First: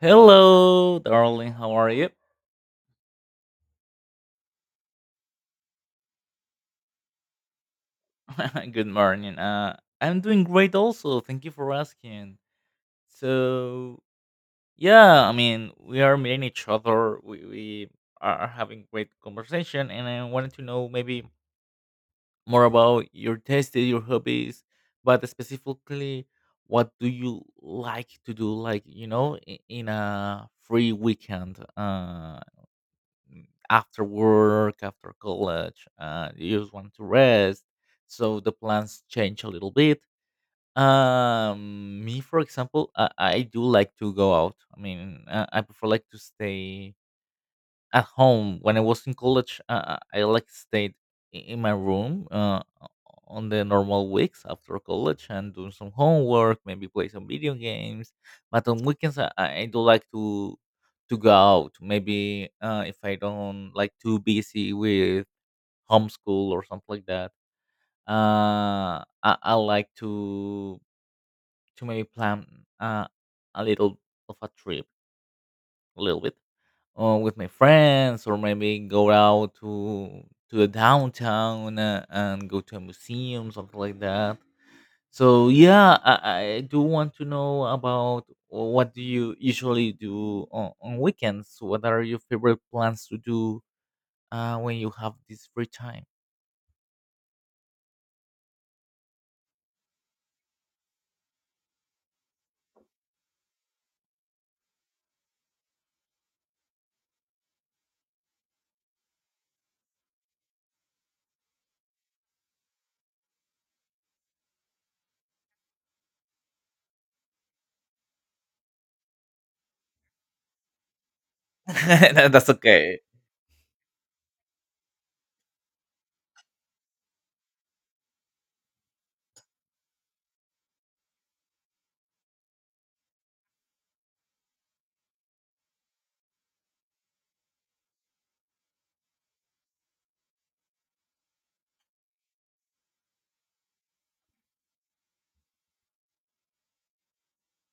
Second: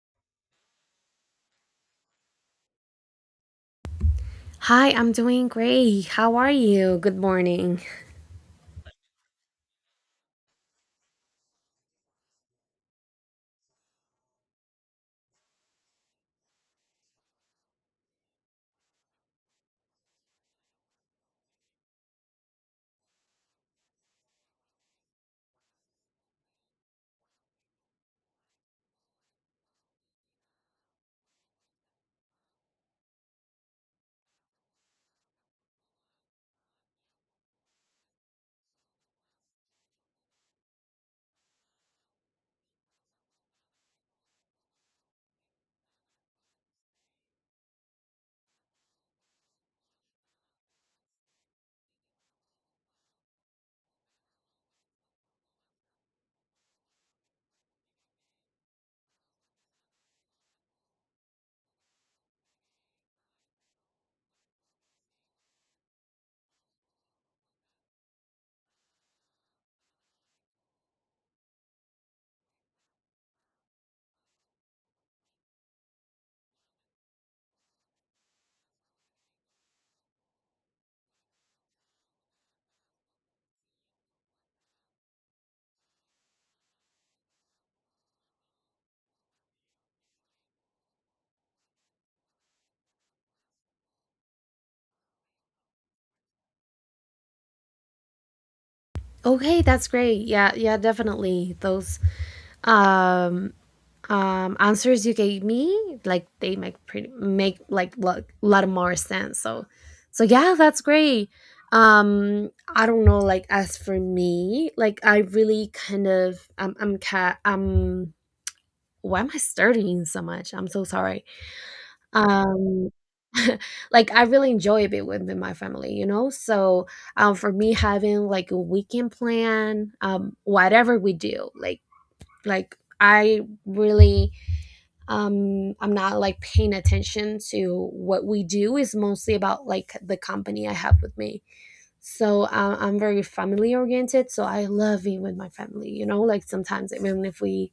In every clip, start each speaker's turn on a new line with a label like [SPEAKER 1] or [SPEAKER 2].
[SPEAKER 1] Hello, darling. How are you?
[SPEAKER 2] Hi, I'm doing great. How are you? Good morning.
[SPEAKER 1] Good morning. I'm doing great also. Thank you for asking. So, yeah, I mean, we are meeting each other. We are having great conversation, and I wanted to know maybe more about your tastes, your hobbies, but specifically, what do you like to do, like, you know, in a free weekend? After work, after college, you just want to rest. So the plans change a little bit. Me, for example, I do like to go out. I mean, I prefer like to stay at home. When I was in college, I like stayed in my room on the normal weeks after college, and doing some homework, maybe play some video games. But on weekends, I do like to go out. Maybe if I don't like too busy with homeschool or something like that, I like to maybe plan uh, a little of a trip, a little bit with my friends, or maybe go out to the downtown, and go to a museum, something like that. So yeah, I do want to know about what do you usually do on weekends. What are your favorite plans to do when you have this free time?
[SPEAKER 2] Okay, that's great. Yeah, yeah, definitely. Those um answers you gave me, like they make pretty make like a lot more sense. So yeah, that's great. I don't know, like as for me, like I really kind of I'm why am I starting so much? I'm so sorry.
[SPEAKER 1] That's
[SPEAKER 2] Um,
[SPEAKER 1] okay.
[SPEAKER 2] like, I really enjoy being with my family, you know? So, for me, having like a weekend plan, whatever we do, like I really, I'm not like paying attention to what we do. Is mostly about like the company I have with me. So I'm very family oriented. So I love being with my family, you know? Like sometimes, even if we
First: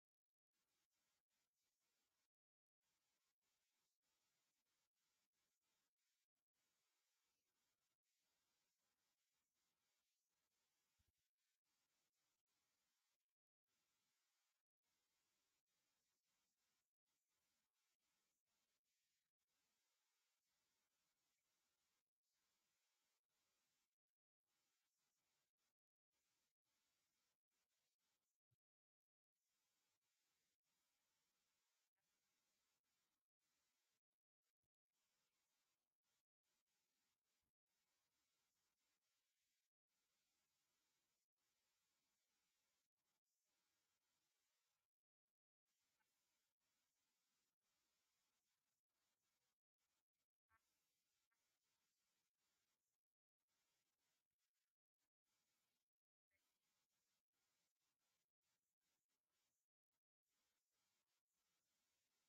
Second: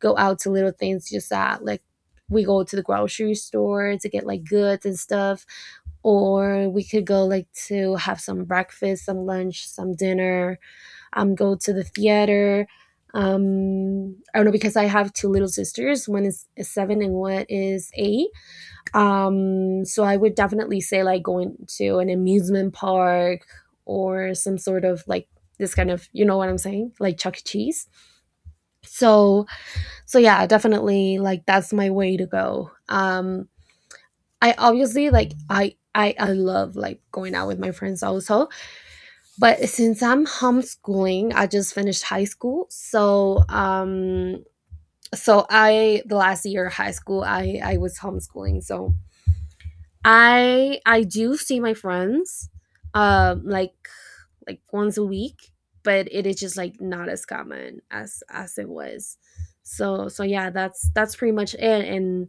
[SPEAKER 2] go out to little things, just that like we go to the grocery store to get like goods and stuff, or we could go like to have some breakfast, some lunch, some dinner, go to the theater. I don't know, because I have two little sisters, one is seven and one is eight. So I would definitely say like going to an amusement park or some sort of like this kind of, you know what I'm saying, like Chuck E. Cheese. So so yeah, definitely like that's my way to go. I obviously like I love like going out with my friends also, but since I'm homeschooling, I just finished high school, so I the last year of high school I was homeschooling, so I do see my friends um like like once a week, but it is just like not as common as it was. So yeah, that's pretty much it. and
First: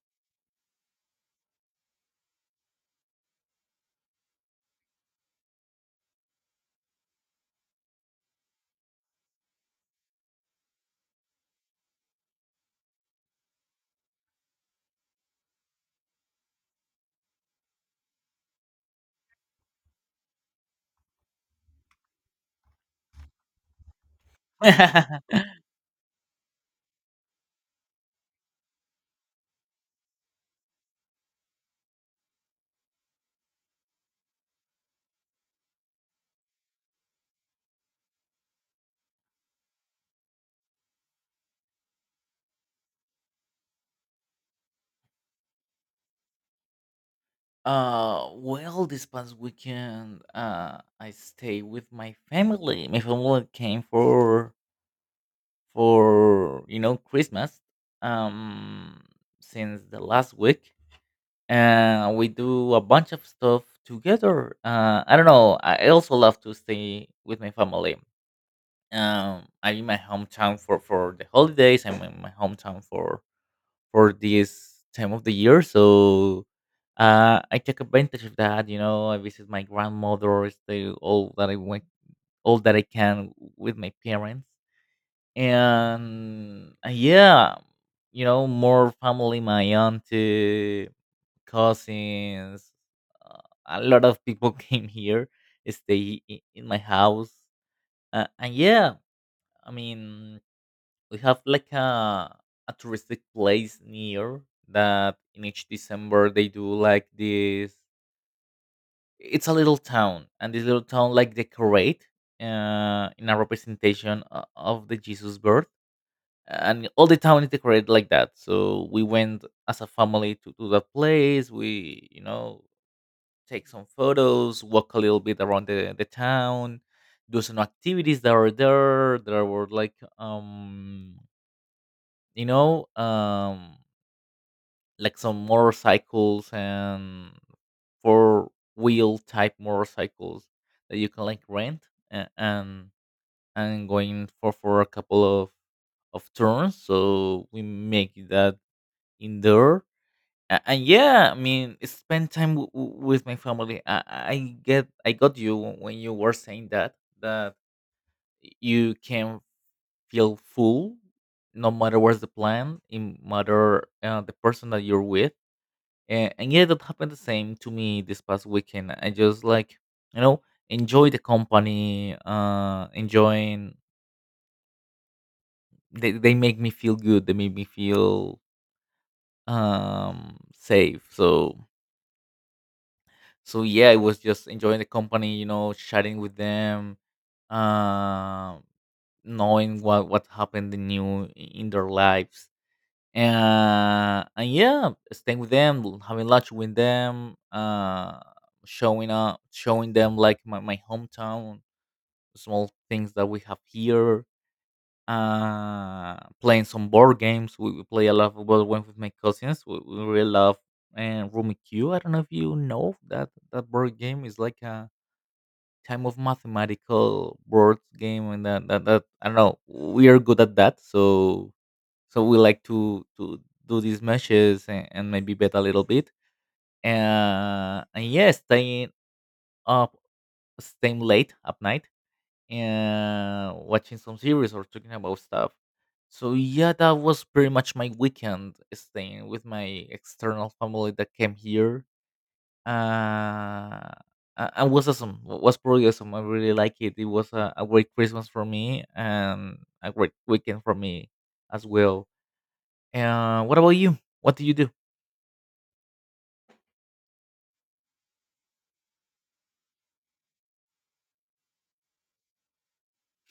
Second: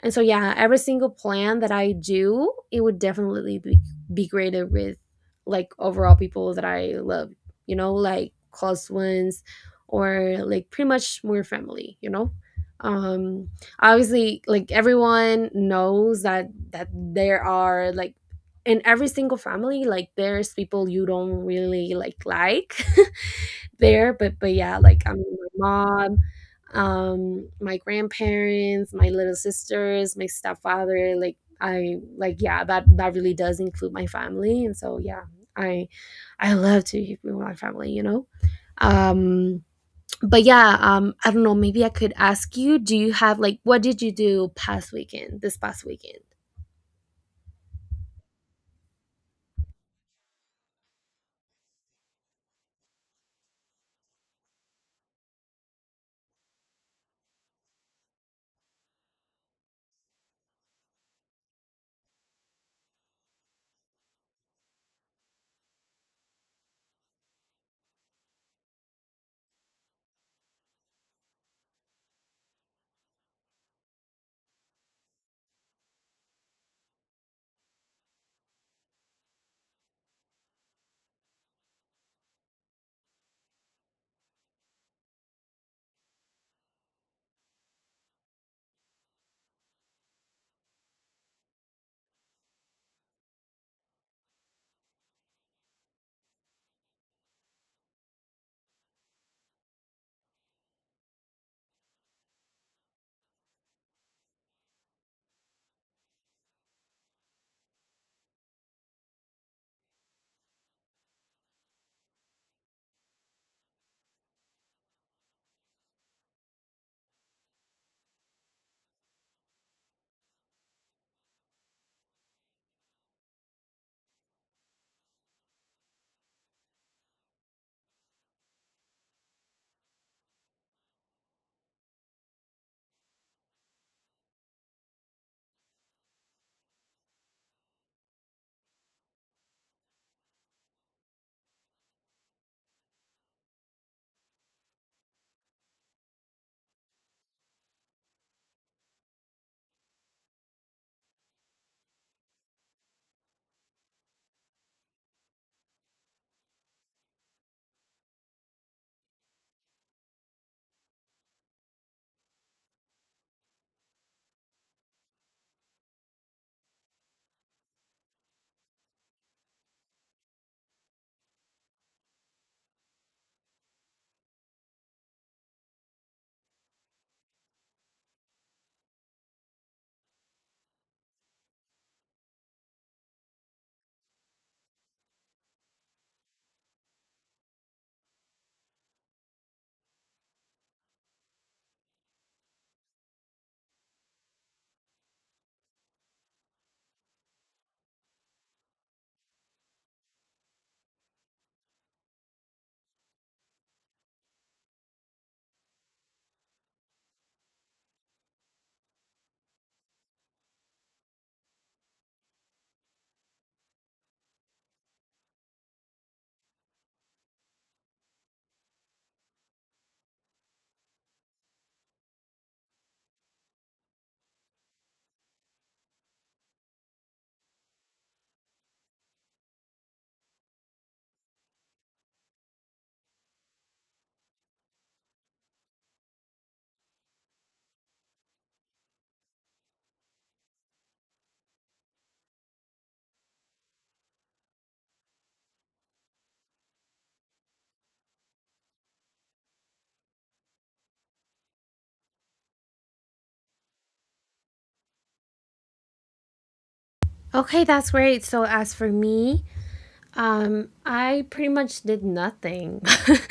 [SPEAKER 2] and so yeah, every single plan that I do, it would definitely be graded with like overall people that I love, you know, like close ones, or like pretty much more family, you know. um Obviously, like everyone knows that there are like, in every single family, like there's people you don't really like. There, but yeah, like I mean, my mom, my grandparents, my little sisters, my stepfather, like I, like yeah, that that really does include my family. And so yeah, i I love to be with my family, you know. um but yeah, I don't know, maybe I could ask you, do you have like, what did you do past weekend, this past weekend?
[SPEAKER 1] Well, this past weekend I stay with my family. My family came for, you know, Christmas, um since the last week, and we do a bunch of stuff together. I don't know, I also love to stay with my family. I'm in my hometown for the holidays. I'm in my hometown for this time of the year, so I take advantage of that, you know. I visit my grandmother, stay all that I want, all that I can with my parents, and yeah, you know, more family, my auntie, cousins, uh, a lot of people came here, stay in my house, and yeah, I mean, we have like a touristic place near that in each December they do like this. It's a little town, and this little town like decorate in a representation of the Jesus birth, and all the town is decorated like that. So we went as a family to that place. We, you know, take some photos, walk a little bit around the town, do some activities that were there. There were like, you know, like some motorcycles, and four-wheel type motorcycles that you can like rent, a- and and going for a couple of turns, so we make that indoor. And yeah, I mean, spend time with my family. I get, I got you when you were saying that that you can feel full no matter what's the plan, in matter the person that you're with. And yeah, that happened the same to me this past weekend. I just like, you know, enjoy the company. Enjoying, they make me feel good, they make me feel safe. So yeah, I was just enjoying the company, you know, chatting with them, uh, knowing what happened new in their lives, and yeah, staying with them, having lunch with them, showing up, showing them like my hometown, small things that we have here. Playing some board games. We play a lot of board games with my cousins. We really love and Rummy Q. I don't know if you know that that board game is like a time of mathematical board game, and that I don't know. We are good at that, so we like to do these meshes, and maybe bet a little bit. And yeah, staying up, staying late at night, and watching some series or talking about stuff. So yeah, that was pretty much my weekend staying with my external family that came here. uh, and was awesome. Was pretty awesome. I really like it. It was a great Christmas for me and a great weekend for me as well. What about you? What do you do?
[SPEAKER 2] Okay, that's great. So as for me, I pretty much did nothing.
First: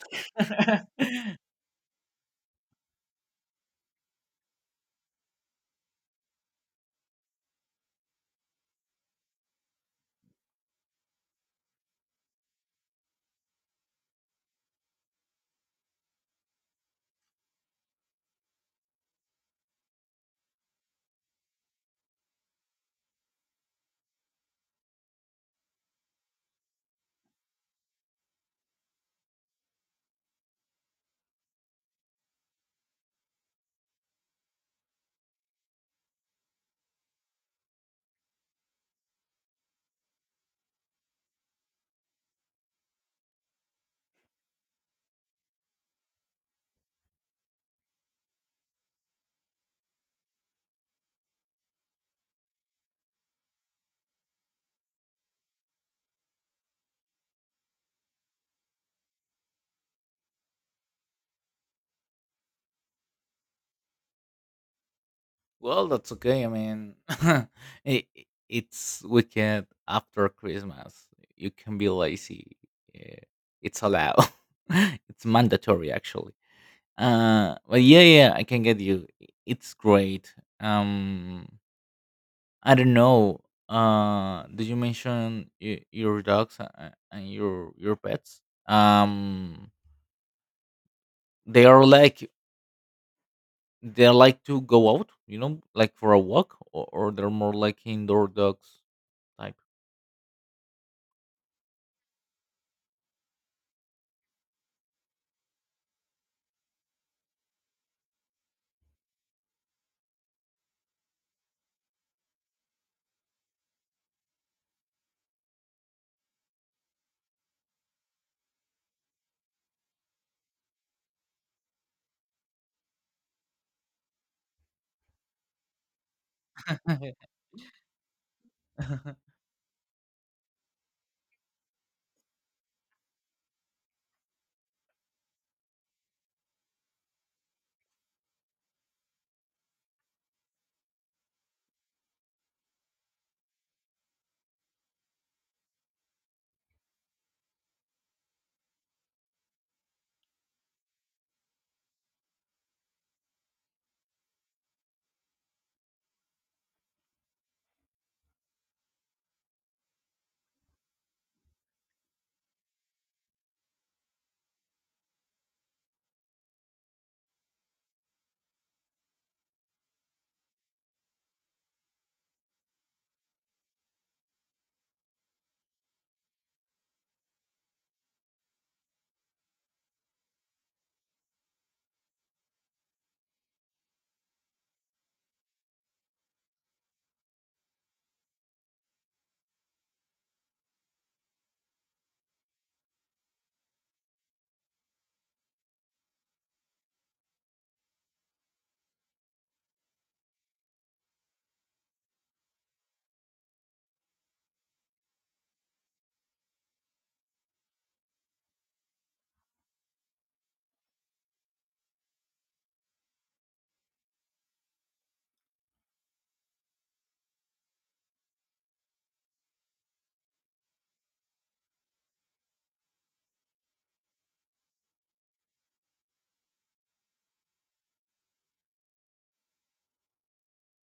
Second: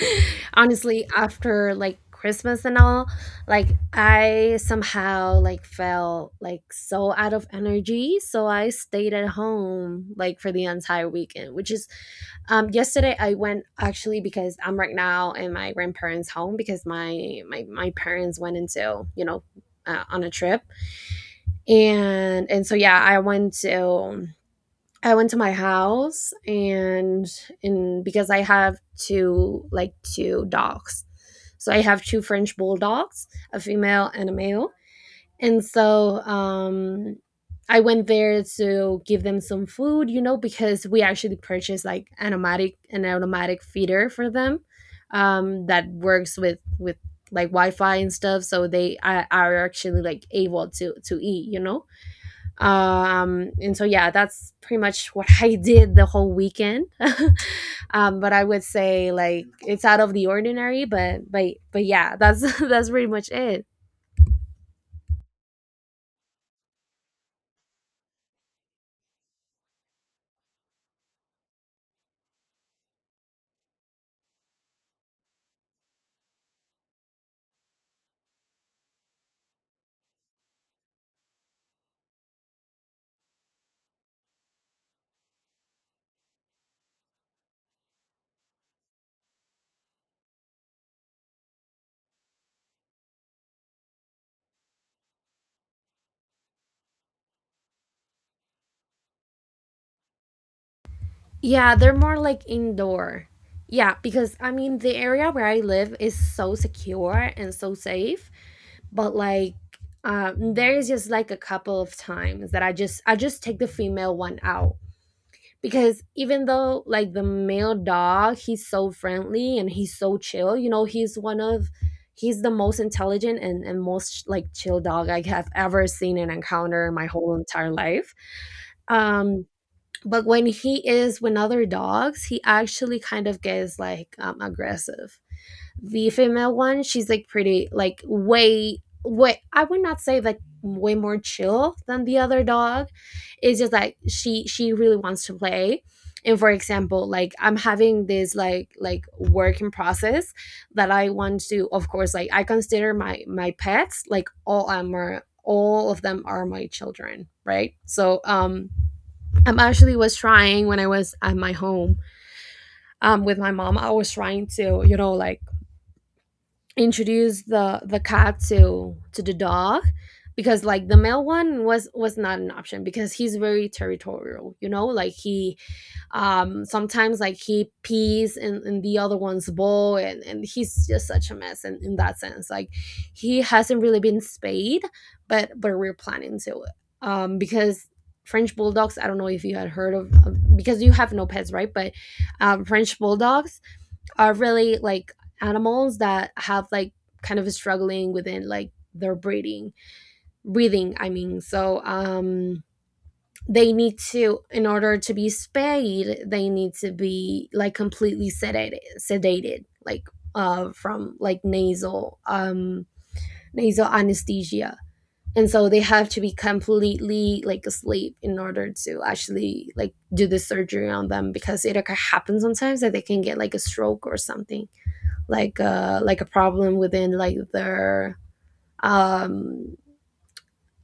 [SPEAKER 2] Honestly, after like Christmas and all, like I somehow like felt like so out of energy, so I stayed at home like for the entire weekend, which is yesterday I went, actually, because I'm right now in my grandparents' home because my parents went into, you know, on a trip. And so yeah, I went to my house, and because I have two, like two dogs. So I have two French bulldogs, a female and a male. And so I went there to give them some food, you know, because we actually purchased like an automatic, an automatic feeder for them that works with like Wi-Fi and stuff, so they are actually like able to eat, you know. And so yeah, that's pretty much what I did the whole weekend. But I would say like it's out of the ordinary, but yeah, that's that's pretty much it.
[SPEAKER 1] Well, that's okay. I mean, it, it's weekend after Christmas. You can be lazy. eh, It's allowed. It's mandatory, actually. But yeah, yeah, I can get you. It's great. Um, I don't know. Did you mention your dogs and your pets? Um, they are like they like to go out, you know, like for a walk, or they're more like indoor dogs type.
[SPEAKER 2] Yeah, they're more like indoor. Yeah, because I mean, the area where I live is so secure and so safe, but like, there is just like a couple of times that I just take the female one out, because even though like the male dog, he's so friendly and he's so chill, you know, he's one of he's the most intelligent and, most like chill dog I have ever seen and encountered in my whole entire life. um but when he is with other dogs, he actually kind of gets like aggressive. The female one, she's like pretty, like way, I would not say like way more chill than the other dog. It's just like she really wants to play. And for example, like I'm having this like work in process that I want to, of course, like I consider my my pets, like all am are, all of them are my children, right? So I'm actually was trying, when I was at my home with my mom, I was trying to, you know, like introduce the cat to the dog, because like the male one was not an option because he's very territorial, you know, like he sometimes like he pees in the other one's bowl, and he's just such a mess in that sense, like he hasn't really been spayed, but we're planning to. Because French bulldogs, I don't know if you had heard of- because you have no pets, right? But French bulldogs are really like animals that have like kind of struggling within like their breeding, breathing, I mean, so they need to, in order to be spayed, they need to be like completely sedated, like from like nasal nasal anesthesia, and so they have to be completely like asleep in order to actually like do the surgery on them, because it occur- happens sometimes that they can get like a stroke or something, like a problem within like their um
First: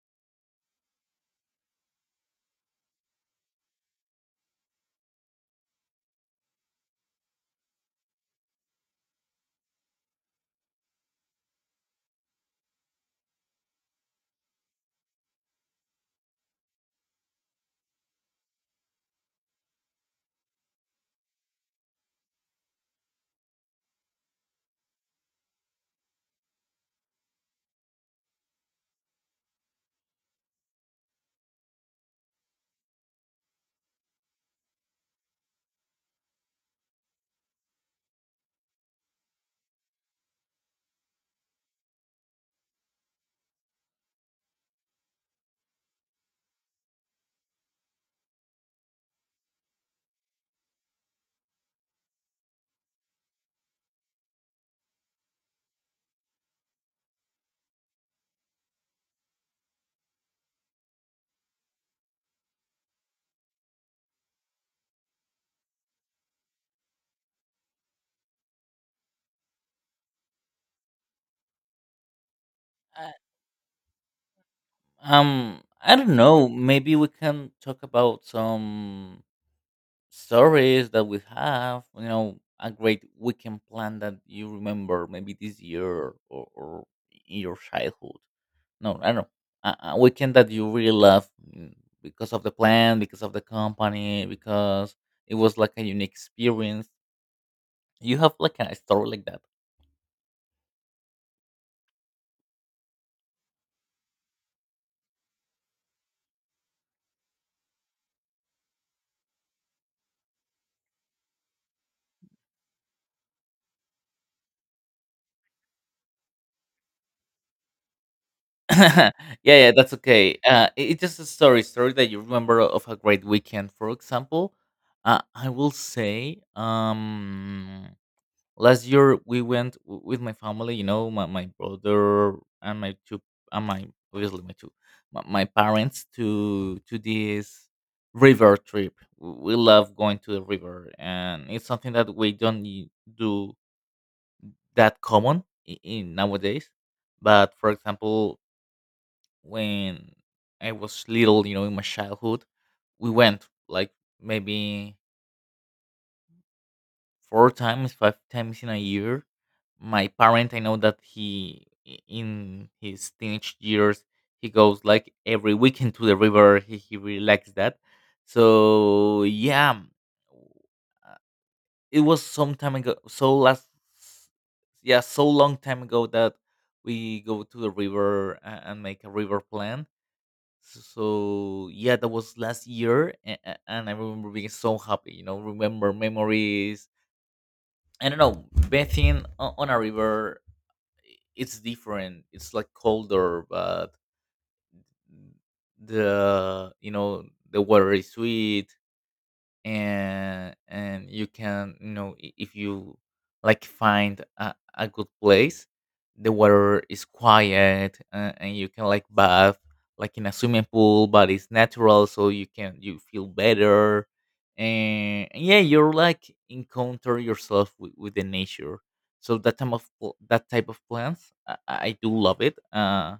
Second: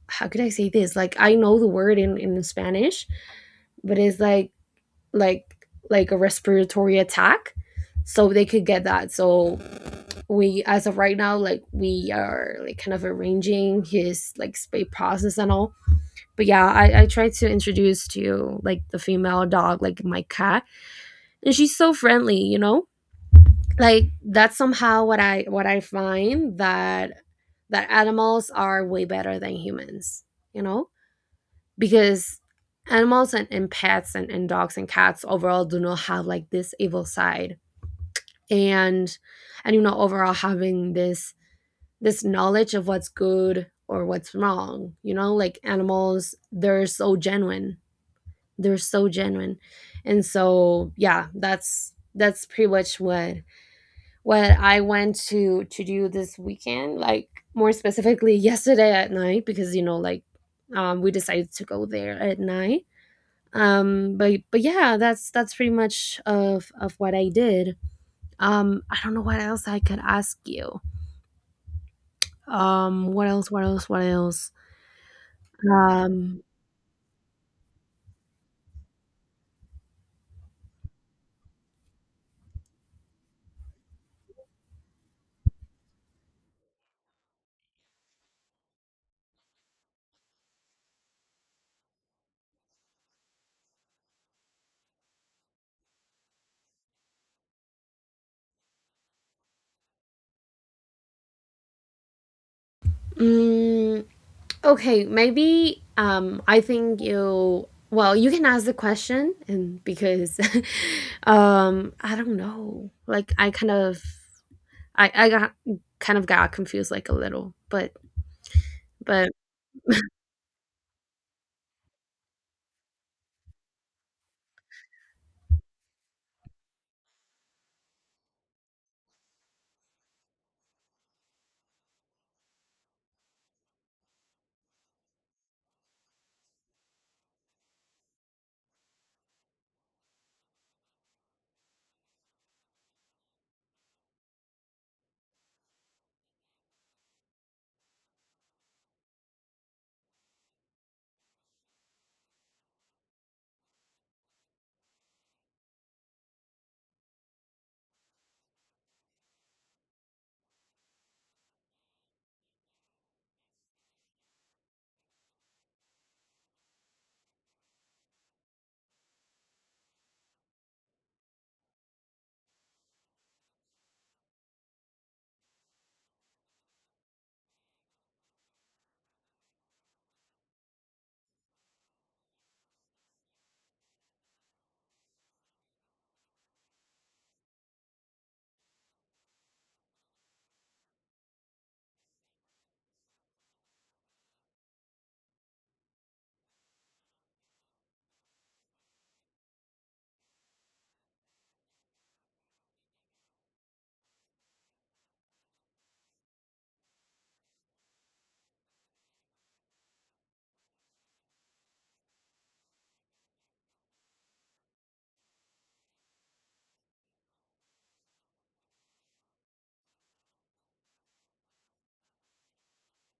[SPEAKER 2] how could I say this? Like, I know the word in Spanish, but it's like a respiratory attack. So they could get that. So we, as of right now, like we are like kind of arranging his like spay process and all. But yeah, I tried to introduce to like the female dog, like my cat, and she's so friendly, you know? Like that's somehow what I, what I find that, that animals are way better than humans, you know, because animals and pets and dogs and cats overall do not have like this evil side, and and you know, overall having this, this knowledge of what's good or what's wrong, you know, like animals, they're so genuine, they're so genuine. And so yeah, that's pretty much what I went to do this weekend, like more specifically yesterday at night, because you know, like we decided to go there at night. But yeah, that's pretty much of what I did. I don't know what else I could ask you.
[SPEAKER 1] I-
[SPEAKER 2] What else? What else? What else?
[SPEAKER 1] I don't
[SPEAKER 2] Um,
[SPEAKER 1] know, maybe we can talk about some stories that we have, you know, a great weekend plan that you remember maybe this year, or in your childhood. No, I don't know, a weekend that you really love, mm, because of the plan, because of the company, because it was like a unique experience. You have like a story like that.
[SPEAKER 2] mm, okay, maybe. I think you. Well, you can ask the question, and because I don't know. Like I kind of I got kind of got confused like a little,
[SPEAKER 1] Yeah,
[SPEAKER 2] but
[SPEAKER 1] yeah, that's okay. It's just a story that you remember of a great weekend. For example, I will say, last year we went with my family, you know, my brother and my two and my, obviously my two, my parents to this river trip. We love going to the river, and it's something that we don't do that common in nowadays. But for example, when I was little, you know, in my childhood, we went like maybe four times, five times in a year. My parent, I know that he, in his teenage years, he goes like every weekend to the river. He really likes that. So yeah, uh, it was some time ago. So last, yeah, so long time ago that we go to the river and make a river plan. So yeah, that was last year, and I remember being so happy. You know, remember memories, I don't know, bathing on a river, it's different. It's like colder, but the, you know, the water is sweet, and you can, you know, if you like find a good place, the water is quiet, and you can like bath like in a swimming pool, but it's natural so you can, you feel better. And yeah, you're like encounter yourself with the nature. So that time of that type of plants, I do love it.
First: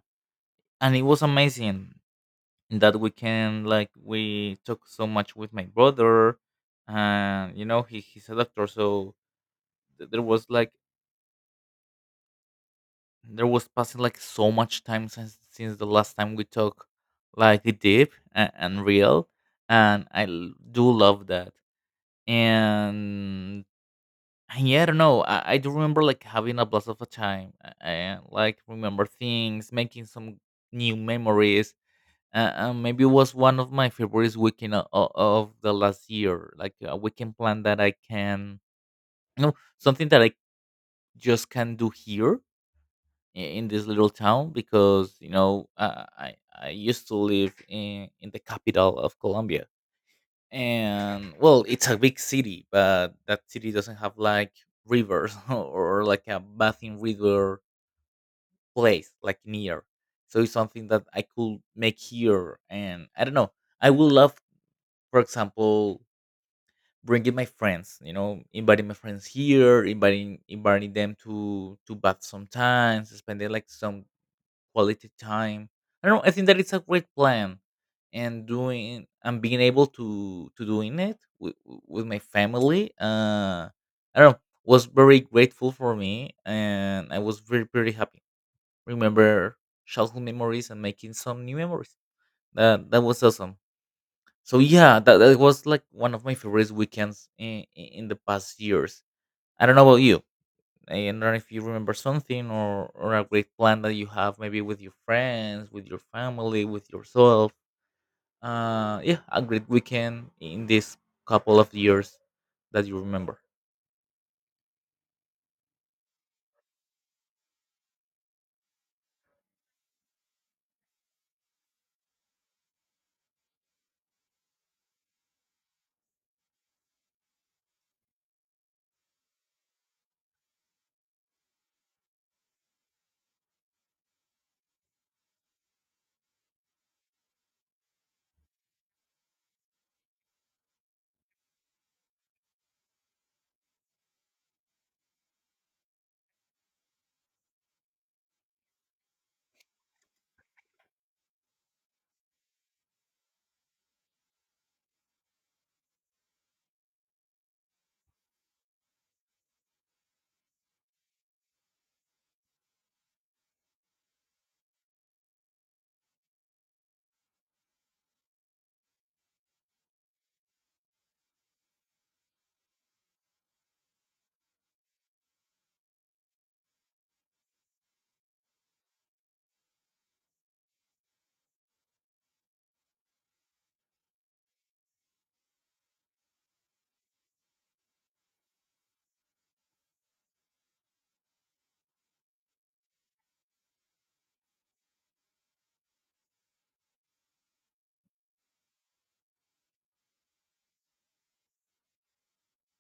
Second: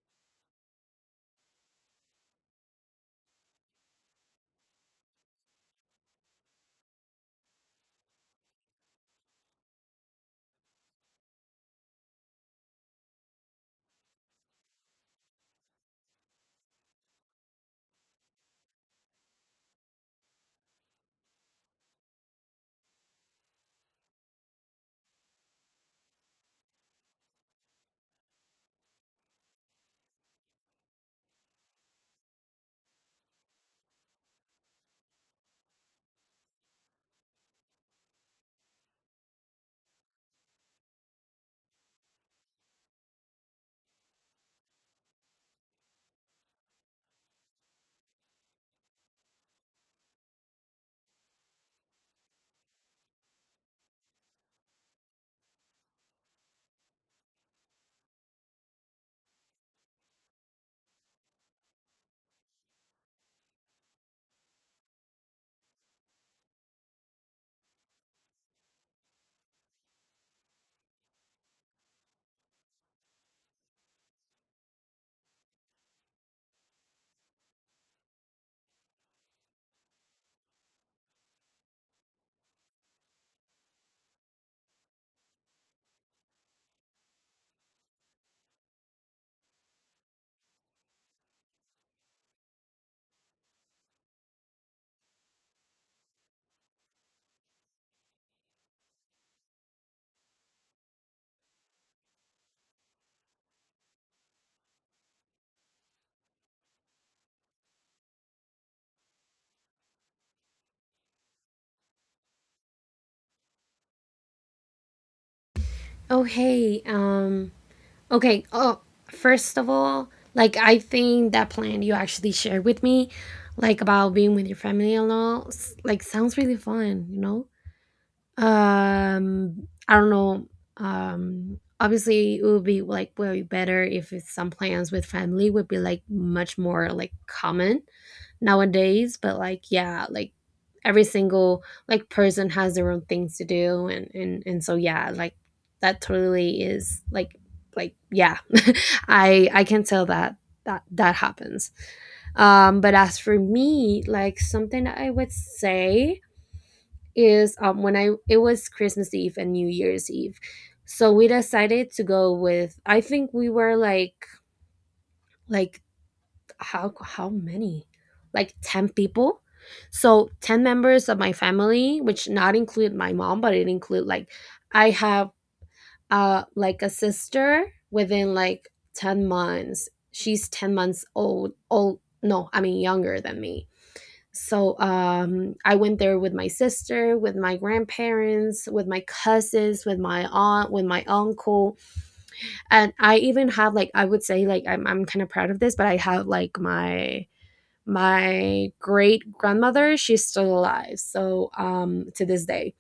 [SPEAKER 1] And it was amazing. In that weekend, like, we talked so much with my brother. And you know, he's a doctor, so there was like, there was passing like so much time since the last time we talked like deep, and real. And I do love that. And and yeah, I don't know, I do remember like having a blast of a time, and like remember things, making some new memories. Maybe it was one of my favorites weekend of the last year, like a weekend plan that I can, you know, something that I just can do here in this little town, because you know, I used to live in the capital of Colombia. And well, it's a big city, but that city doesn't have like rivers or like a bathing river place like near. So it's something that I could make here. And I don't know, I would love, for example, bringing my friends, you know, inviting my friends here, inviting them to bath sometimes, spending like some quality time. I don't know. I think that it's a great plan, and doing, and being able to doing it with my family. I don't know. Was very grateful for me, and I was very, very happy. Remember childhood memories, and making some new memories. That was awesome, so yeah, that was like one of my favorite weekends in the past years. I don't know about you. I don't know if you remember something or a great plan that you have, maybe with your friends, with your family, with yourself. Yeah, a great weekend in this couple of years that you remember.
[SPEAKER 2] oh hey, okay, oh, first of all, like I think that plan you actually shared with me, like about being with your family and all, s- like sounds really fun, you know? I don't know. Obviously, it would be like way better if it's some plans with family would be like much more like common nowadays. But like, yeah, like every single like person has their own things to do, and so yeah, like that totally is like yeah, I can tell that that happens. But as for me, like something I would say is when I, it was Christmas Eve and New Year's Eve. So we decided to go with, I think we were like how many? Like 10 people. So 10 members of my family, which not include my mom, but it include like I have like a sister within like 10 months. She's 10 months old no, I mean younger than me. So I went there with my sister, with my grandparents, with my cousins, with my aunt, with my uncle. And I even have, like, I would say, like, I'm kind of proud of this, but I have like my great grandmother, she's still alive, so to this day,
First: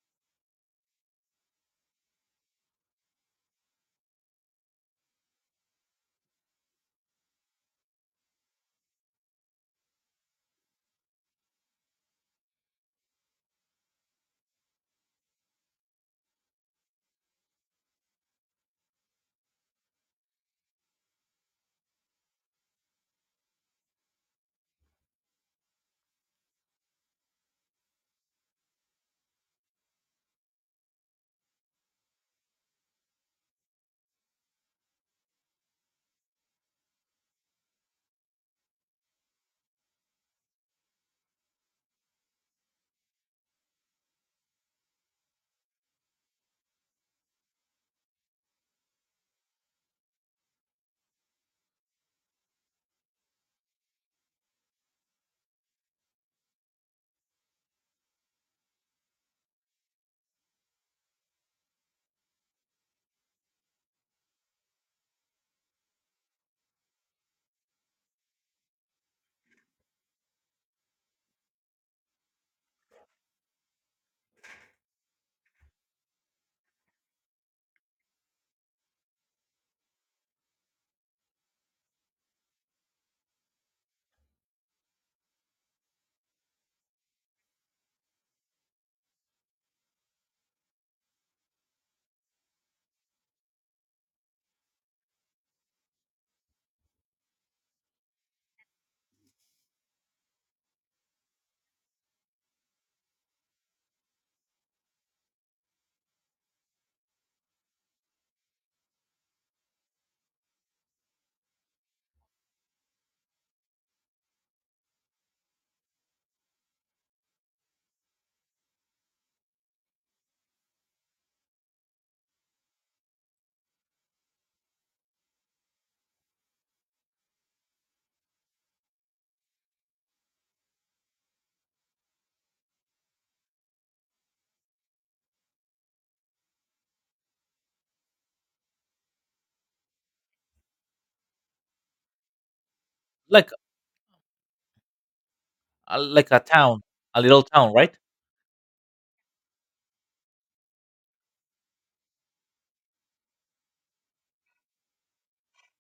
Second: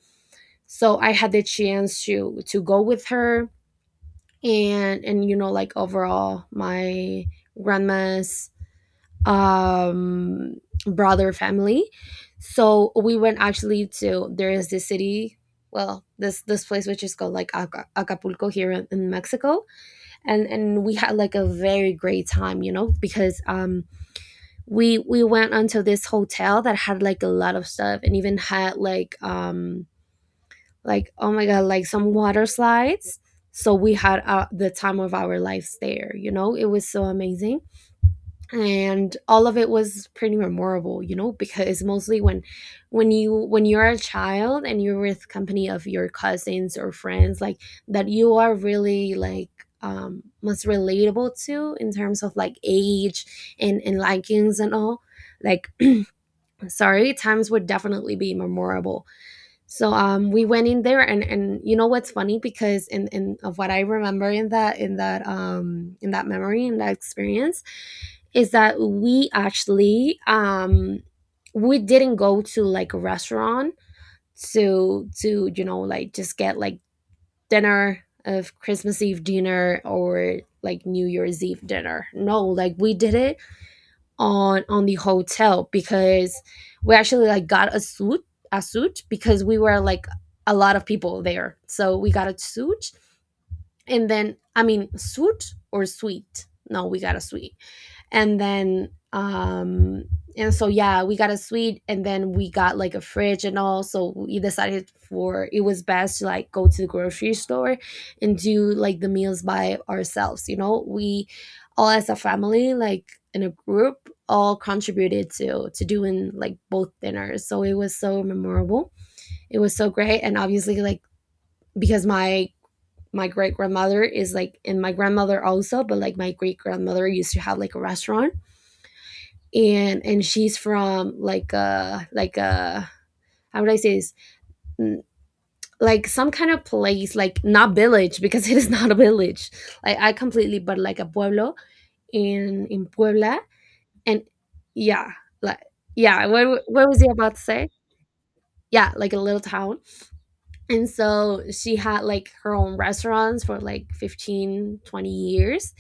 [SPEAKER 2] so I had the chance to go with her. And you know, like, overall my grandma's, um brother family. So we went actually to, there is this city, well this place, which is called like Acapulco, here in Mexico. And we had like a very great time, you know, because we went onto this hotel that had like a lot of stuff, and even had like, like, oh my god, like some water slides. So we had the time of our lives there, you know, it was so amazing. And all of it was pretty memorable, you know, because mostly when you when you're a child and you're with company of your cousins or friends, like, that you are really like, most relatable to in terms of like age and likings and all, like, sorry, times would definitely be memorable. So we went in there, and you know what's funny, because in of what I remember in that in that memory, in that experience, is that we actually, we didn't go to like a restaurant to, you know, like, just get like dinner of Christmas Eve dinner or like New Year's Eve dinner. No, like, we did it on the hotel, because we actually like got a suit, because we were like a lot of people there, so we got a suit. And then I mean, suit or suite, no, we got a suite. And then and so yeah, we got a suite, and then we got like a fridge and all, so we decided for it was best to like go to the grocery store and do like the meals by ourselves, you know, we all as a family, like, in a group, all contributed to doing like both dinners. So it was so memorable, it was so great. And obviously, like, because my great grandmother is like, and my grandmother also, but like my great grandmother used to have like a restaurant. And she's from like how would I say this? Mm, like some kind of place, like not village, because it is not a village. Like I completely, but like a pueblo in Puebla,
[SPEAKER 1] Like
[SPEAKER 2] and yeah, like yeah.
[SPEAKER 1] like a
[SPEAKER 2] What
[SPEAKER 1] town,
[SPEAKER 2] was he
[SPEAKER 1] a
[SPEAKER 2] about to
[SPEAKER 1] little
[SPEAKER 2] say?
[SPEAKER 1] town, right?
[SPEAKER 2] Yeah, like a little town. And so she had like her own restaurants for like 15, 20 years,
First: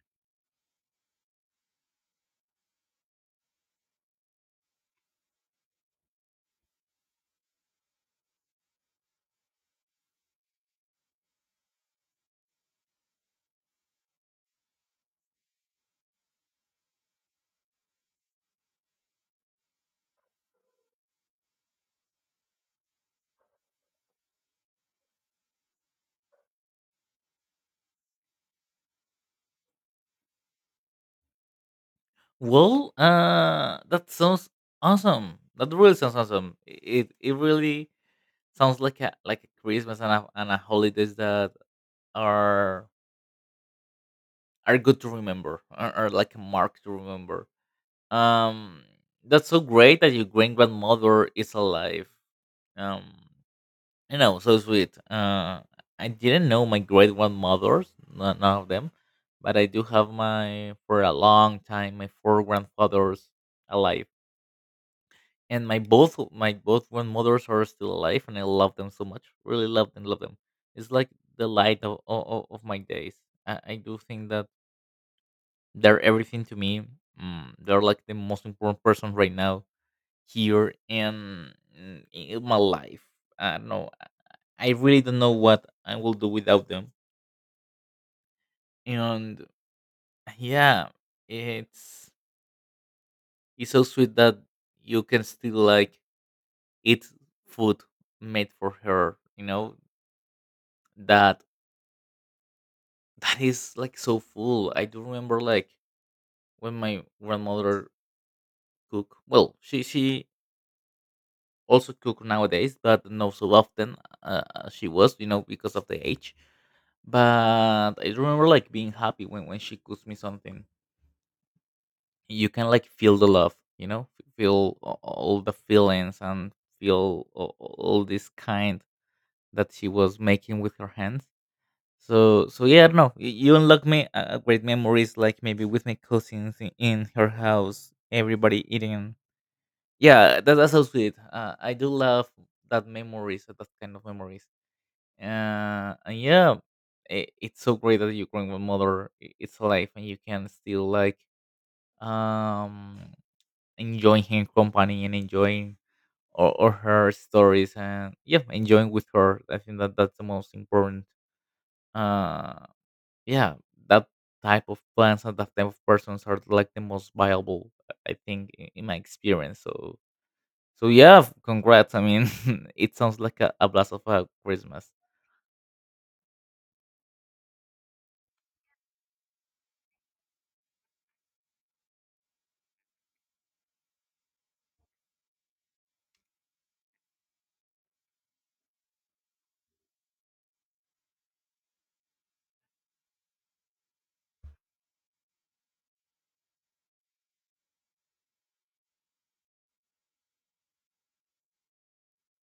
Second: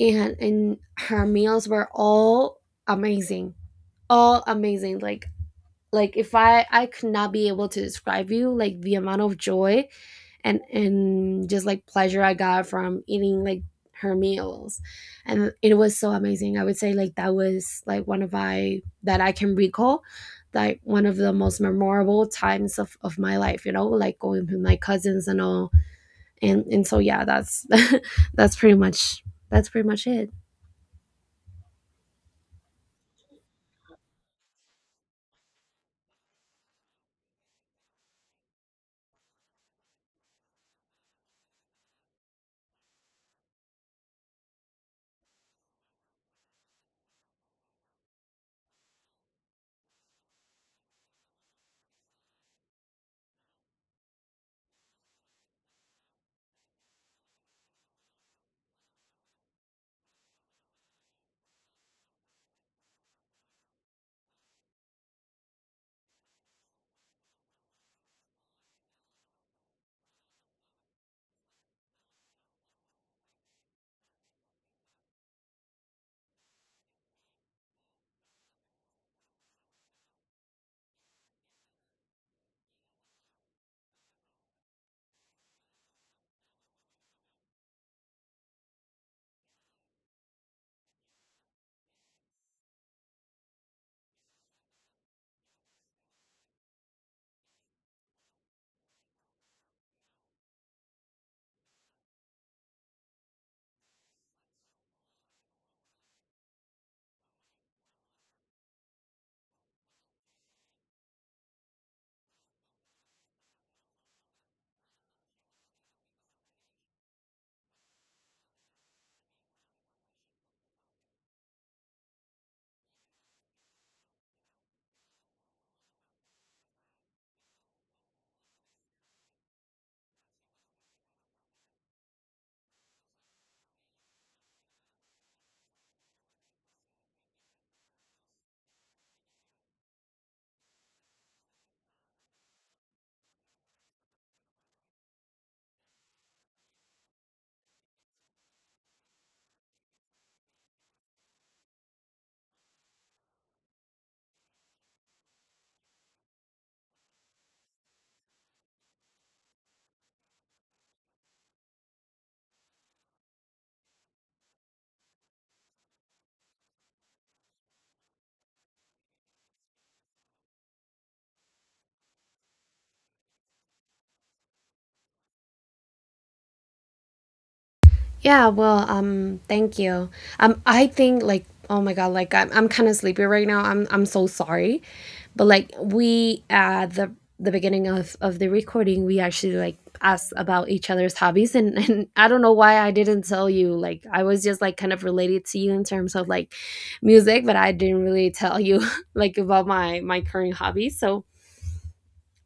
[SPEAKER 2] and her meals were all amazing, all amazing. Like, if I could not be able to describe you like the amount of joy and just like pleasure I got from eating like her meals. And it was so amazing, I would say, like, that was like one of my, that I can recall, like, one of the most memorable times of my life, you know, like going with my cousins and all. And so yeah, that's that's pretty much that's pretty much it.
[SPEAKER 1] Well, that sounds awesome. That really sounds awesome. It really sounds like a Christmas and a holidays that are are good to remember, are like a mark to remember. um that's so great that your great grandmother is alive. um you know, so sweet. I didn't know my great grandmothers, none of them, but I do have, my, for a long time, my four grandfathers alive, and my both grandmothers are still alive, and I love them so much, really love them, love them. It's like the light of my days. I do think that they're everything to me. Mm, they're like the most important person right now here and, mm, in my life. I don't know. I really don't know what I will do without them. And yeah, it's it's so sweet that you can still like eat food made for her. You know that that is like so full. I do remember like when my grandmother cook. Well, she also cook nowadays, but not so often, as she was, you know, because of the age. But I remember like being happy when she cooks me something. You can like feel the love, you know, feel all the feelings and feel all this kind that she was making with her hands. So so yeah, no, you unlock me great memories, like maybe with my cousins in her house, everybody eating. Yeah, that's so sweet. I do love that memories, that kind of memories. And yeah, I it's so great that you're your grandmother it's life, and you can still like, um enjoying her company and enjoying or her stories, and yeah, enjoying with her. I think that that's the most important. Uh, yeah, that type of plans and that type of persons are like the most viable, I think, in my experience. So so yeah, congrats. I mean, it sounds like a blast of a Christmas.
[SPEAKER 2] Yeah, well, thank you. I think like, oh my god, like I'm kind of sleepy right now. I'm so sorry, but like we at the beginning of the recording, we actually like asked about each other's hobbies, and and I don't know why I didn't tell you. Like I was just like kind of related to you in terms of like music, but I didn't really tell you like about my current hobbies. So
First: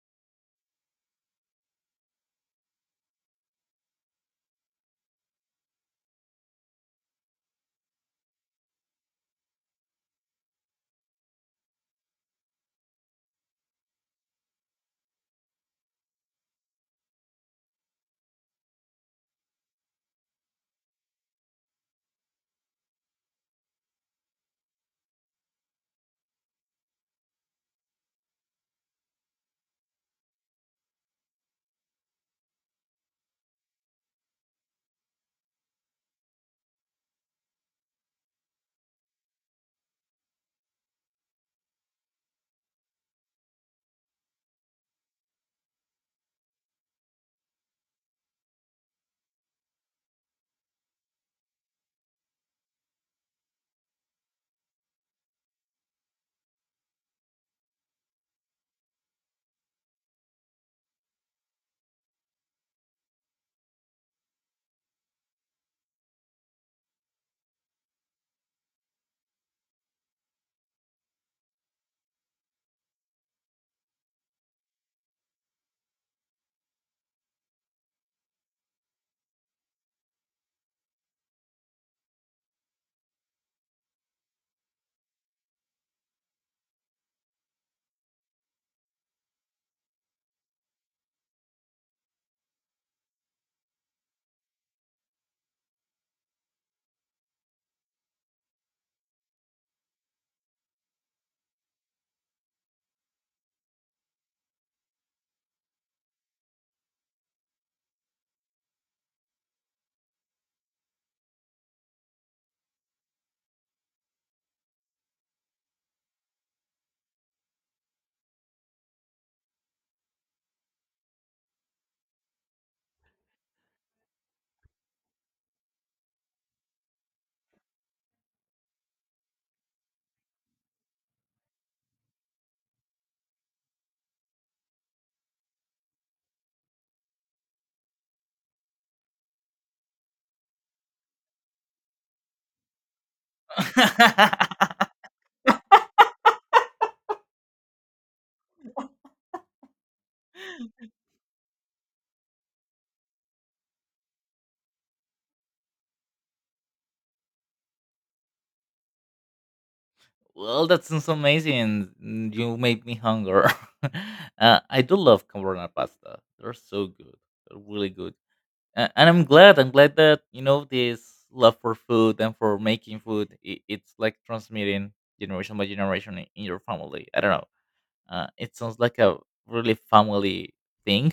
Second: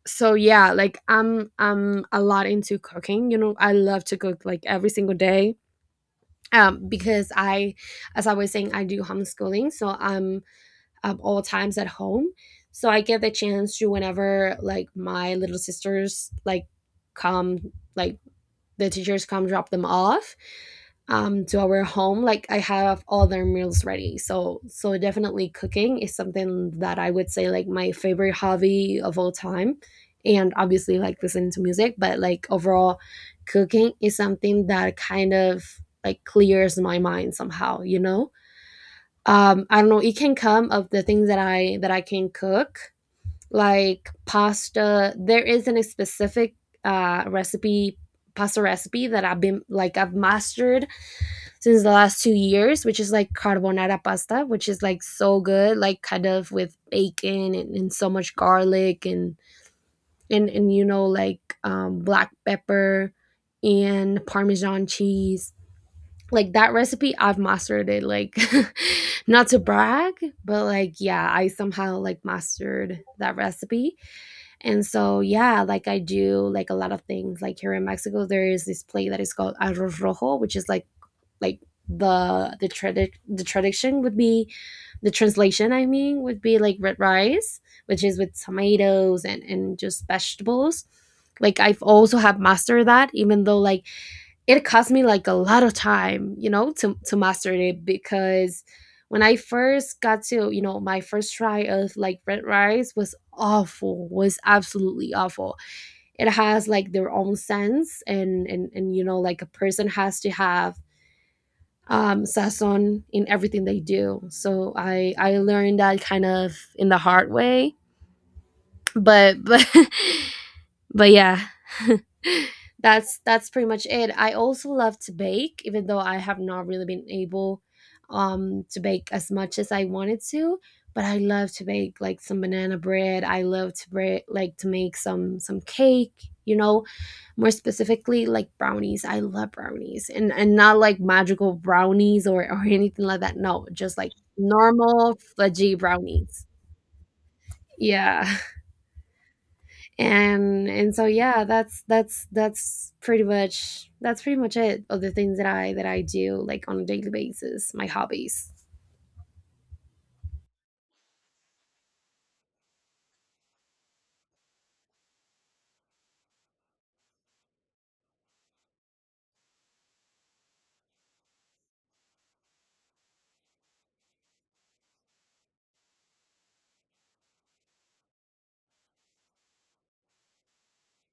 [SPEAKER 2] yeah, like I'm a lot into cooking. You know, I love to cook like every single day, because as I was saying, I do homeschooling, so I'm all times at home. So I get the chance to, whenever like my little sisters like come, like, the teachers come drop them off, to our home. Like I have all their meals ready. So definitely cooking is something that I would say, like, my favorite hobby of all time. And obviously, like, listening to music, but like overall cooking is something that kind of like clears my mind somehow, you know? I don't know, it can come of the things that I can cook, like pasta, there isn't a specific recipe pasta recipe that I've been like, I've mastered since the last 2 years, which is like carbonara pasta, which is like so good, like kind of with bacon and so much garlic and, you know, like, black pepper and parmesan cheese. Like, that recipe I've mastered it, like not to brag, but like yeah, I somehow like mastered that recipe. And so, yeah, like I do like a lot of things. Like here in Mexico, there is this plate that is called arroz rojo, which is like, the the tradition would be, the translation I mean would be like red rice, which is with tomatoes and just vegetables. Like I've also have mastered that, even though like it cost me like a lot of time, you know, to master it, because when I first got to, you know, my first try of like red rice was awful, was absolutely awful. It has like their own sense, and and, you know, like a person has to have sazon in everything they do. So I learned that kind of in the hard way, but but yeah that's pretty much it. I also love to bake, even though I have not really been able to bake as much as I wanted to, but I love to bake like some banana bread. I love to bread, like to make some cake, you know, more specifically like brownies. I love brownies, and not like magical brownies or anything like that, no, just like normal fudgy brownies. Yeah. And so yeah, that's pretty much it, of the things that I do like on a daily basis, my hobbies.
[SPEAKER 1] Well, that sounds amazing. Mm, you made me hunger. I do love carbonara pasta. They're so good. They're really good. And I'm glad. I'm glad that you know this love for food and for making food. I It's like transmitting generation by generation in your family. I don't know. It sounds like a really family thing.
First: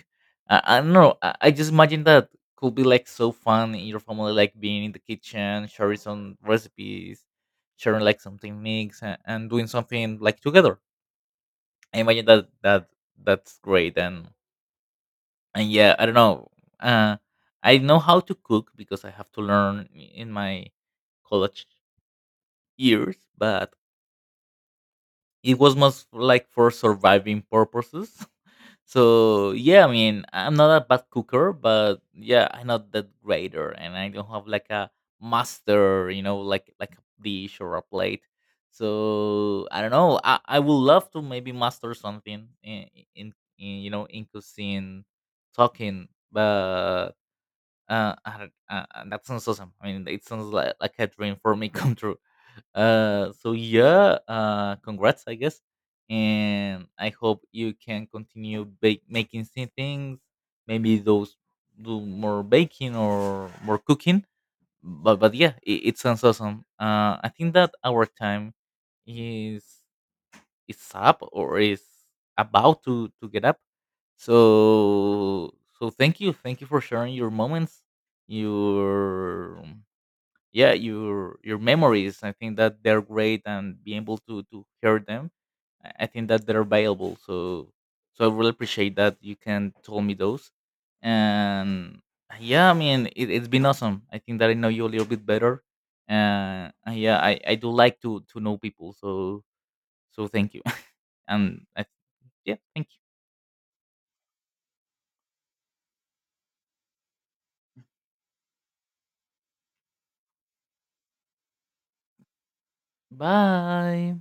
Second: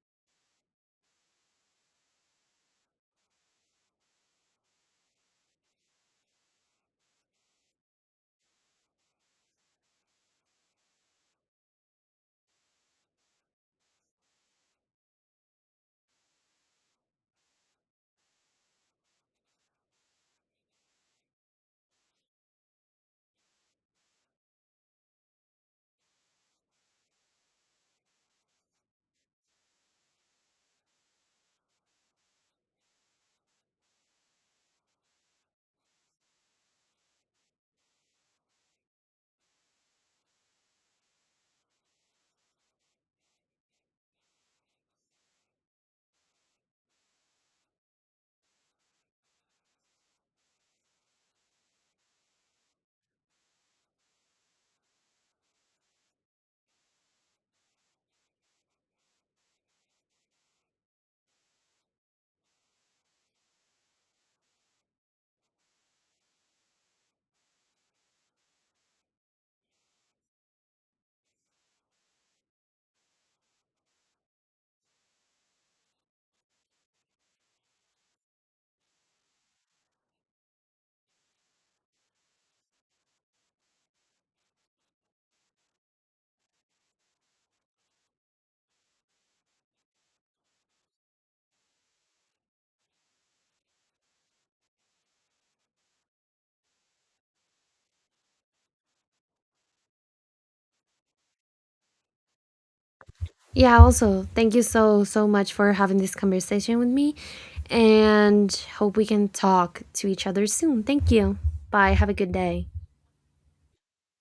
[SPEAKER 1] I don't know. I just imagine that could be like so fun in your family, like being in the kitchen, sharing some recipes, sharing like something mix, and doing something like together. I imagine that that's great. And yeah, I don't know. Uh, I know how to cook because I have to learn in my college years, but it was most like for surviving purposes. So yeah, I mean, I'm not a bad cooker, but yeah, I'm not that greater, and I don't have like a master, you know, like a dish or a plate. So I don't know. I would love to maybe master something in in you know in cuisine, talking, but I don't, that sounds awesome. I mean, it sounds like a dream for me come true. So yeah, congrats, I guess, and I hope you can continue making same things. Maybe those do more baking or more cooking. But yeah, it sounds awesome. I think that our time is is up or is about to get up. So so thank you for sharing your moments, your yeah your memories. I think that they're great, and being able to hear them, I think that they're valuable. So so I really appreciate that you can tell me those. And yeah, I mean it, it's been awesome. I think that I know you a little bit better. And yeah, I do like to know people. So so thank you. And I, yeah, thank you.
[SPEAKER 2] Yeah, also thank you so much for having this conversation with me, and hope we can talk to each other soon. Thank you. Bye, have a good day.
[SPEAKER 1] Bye.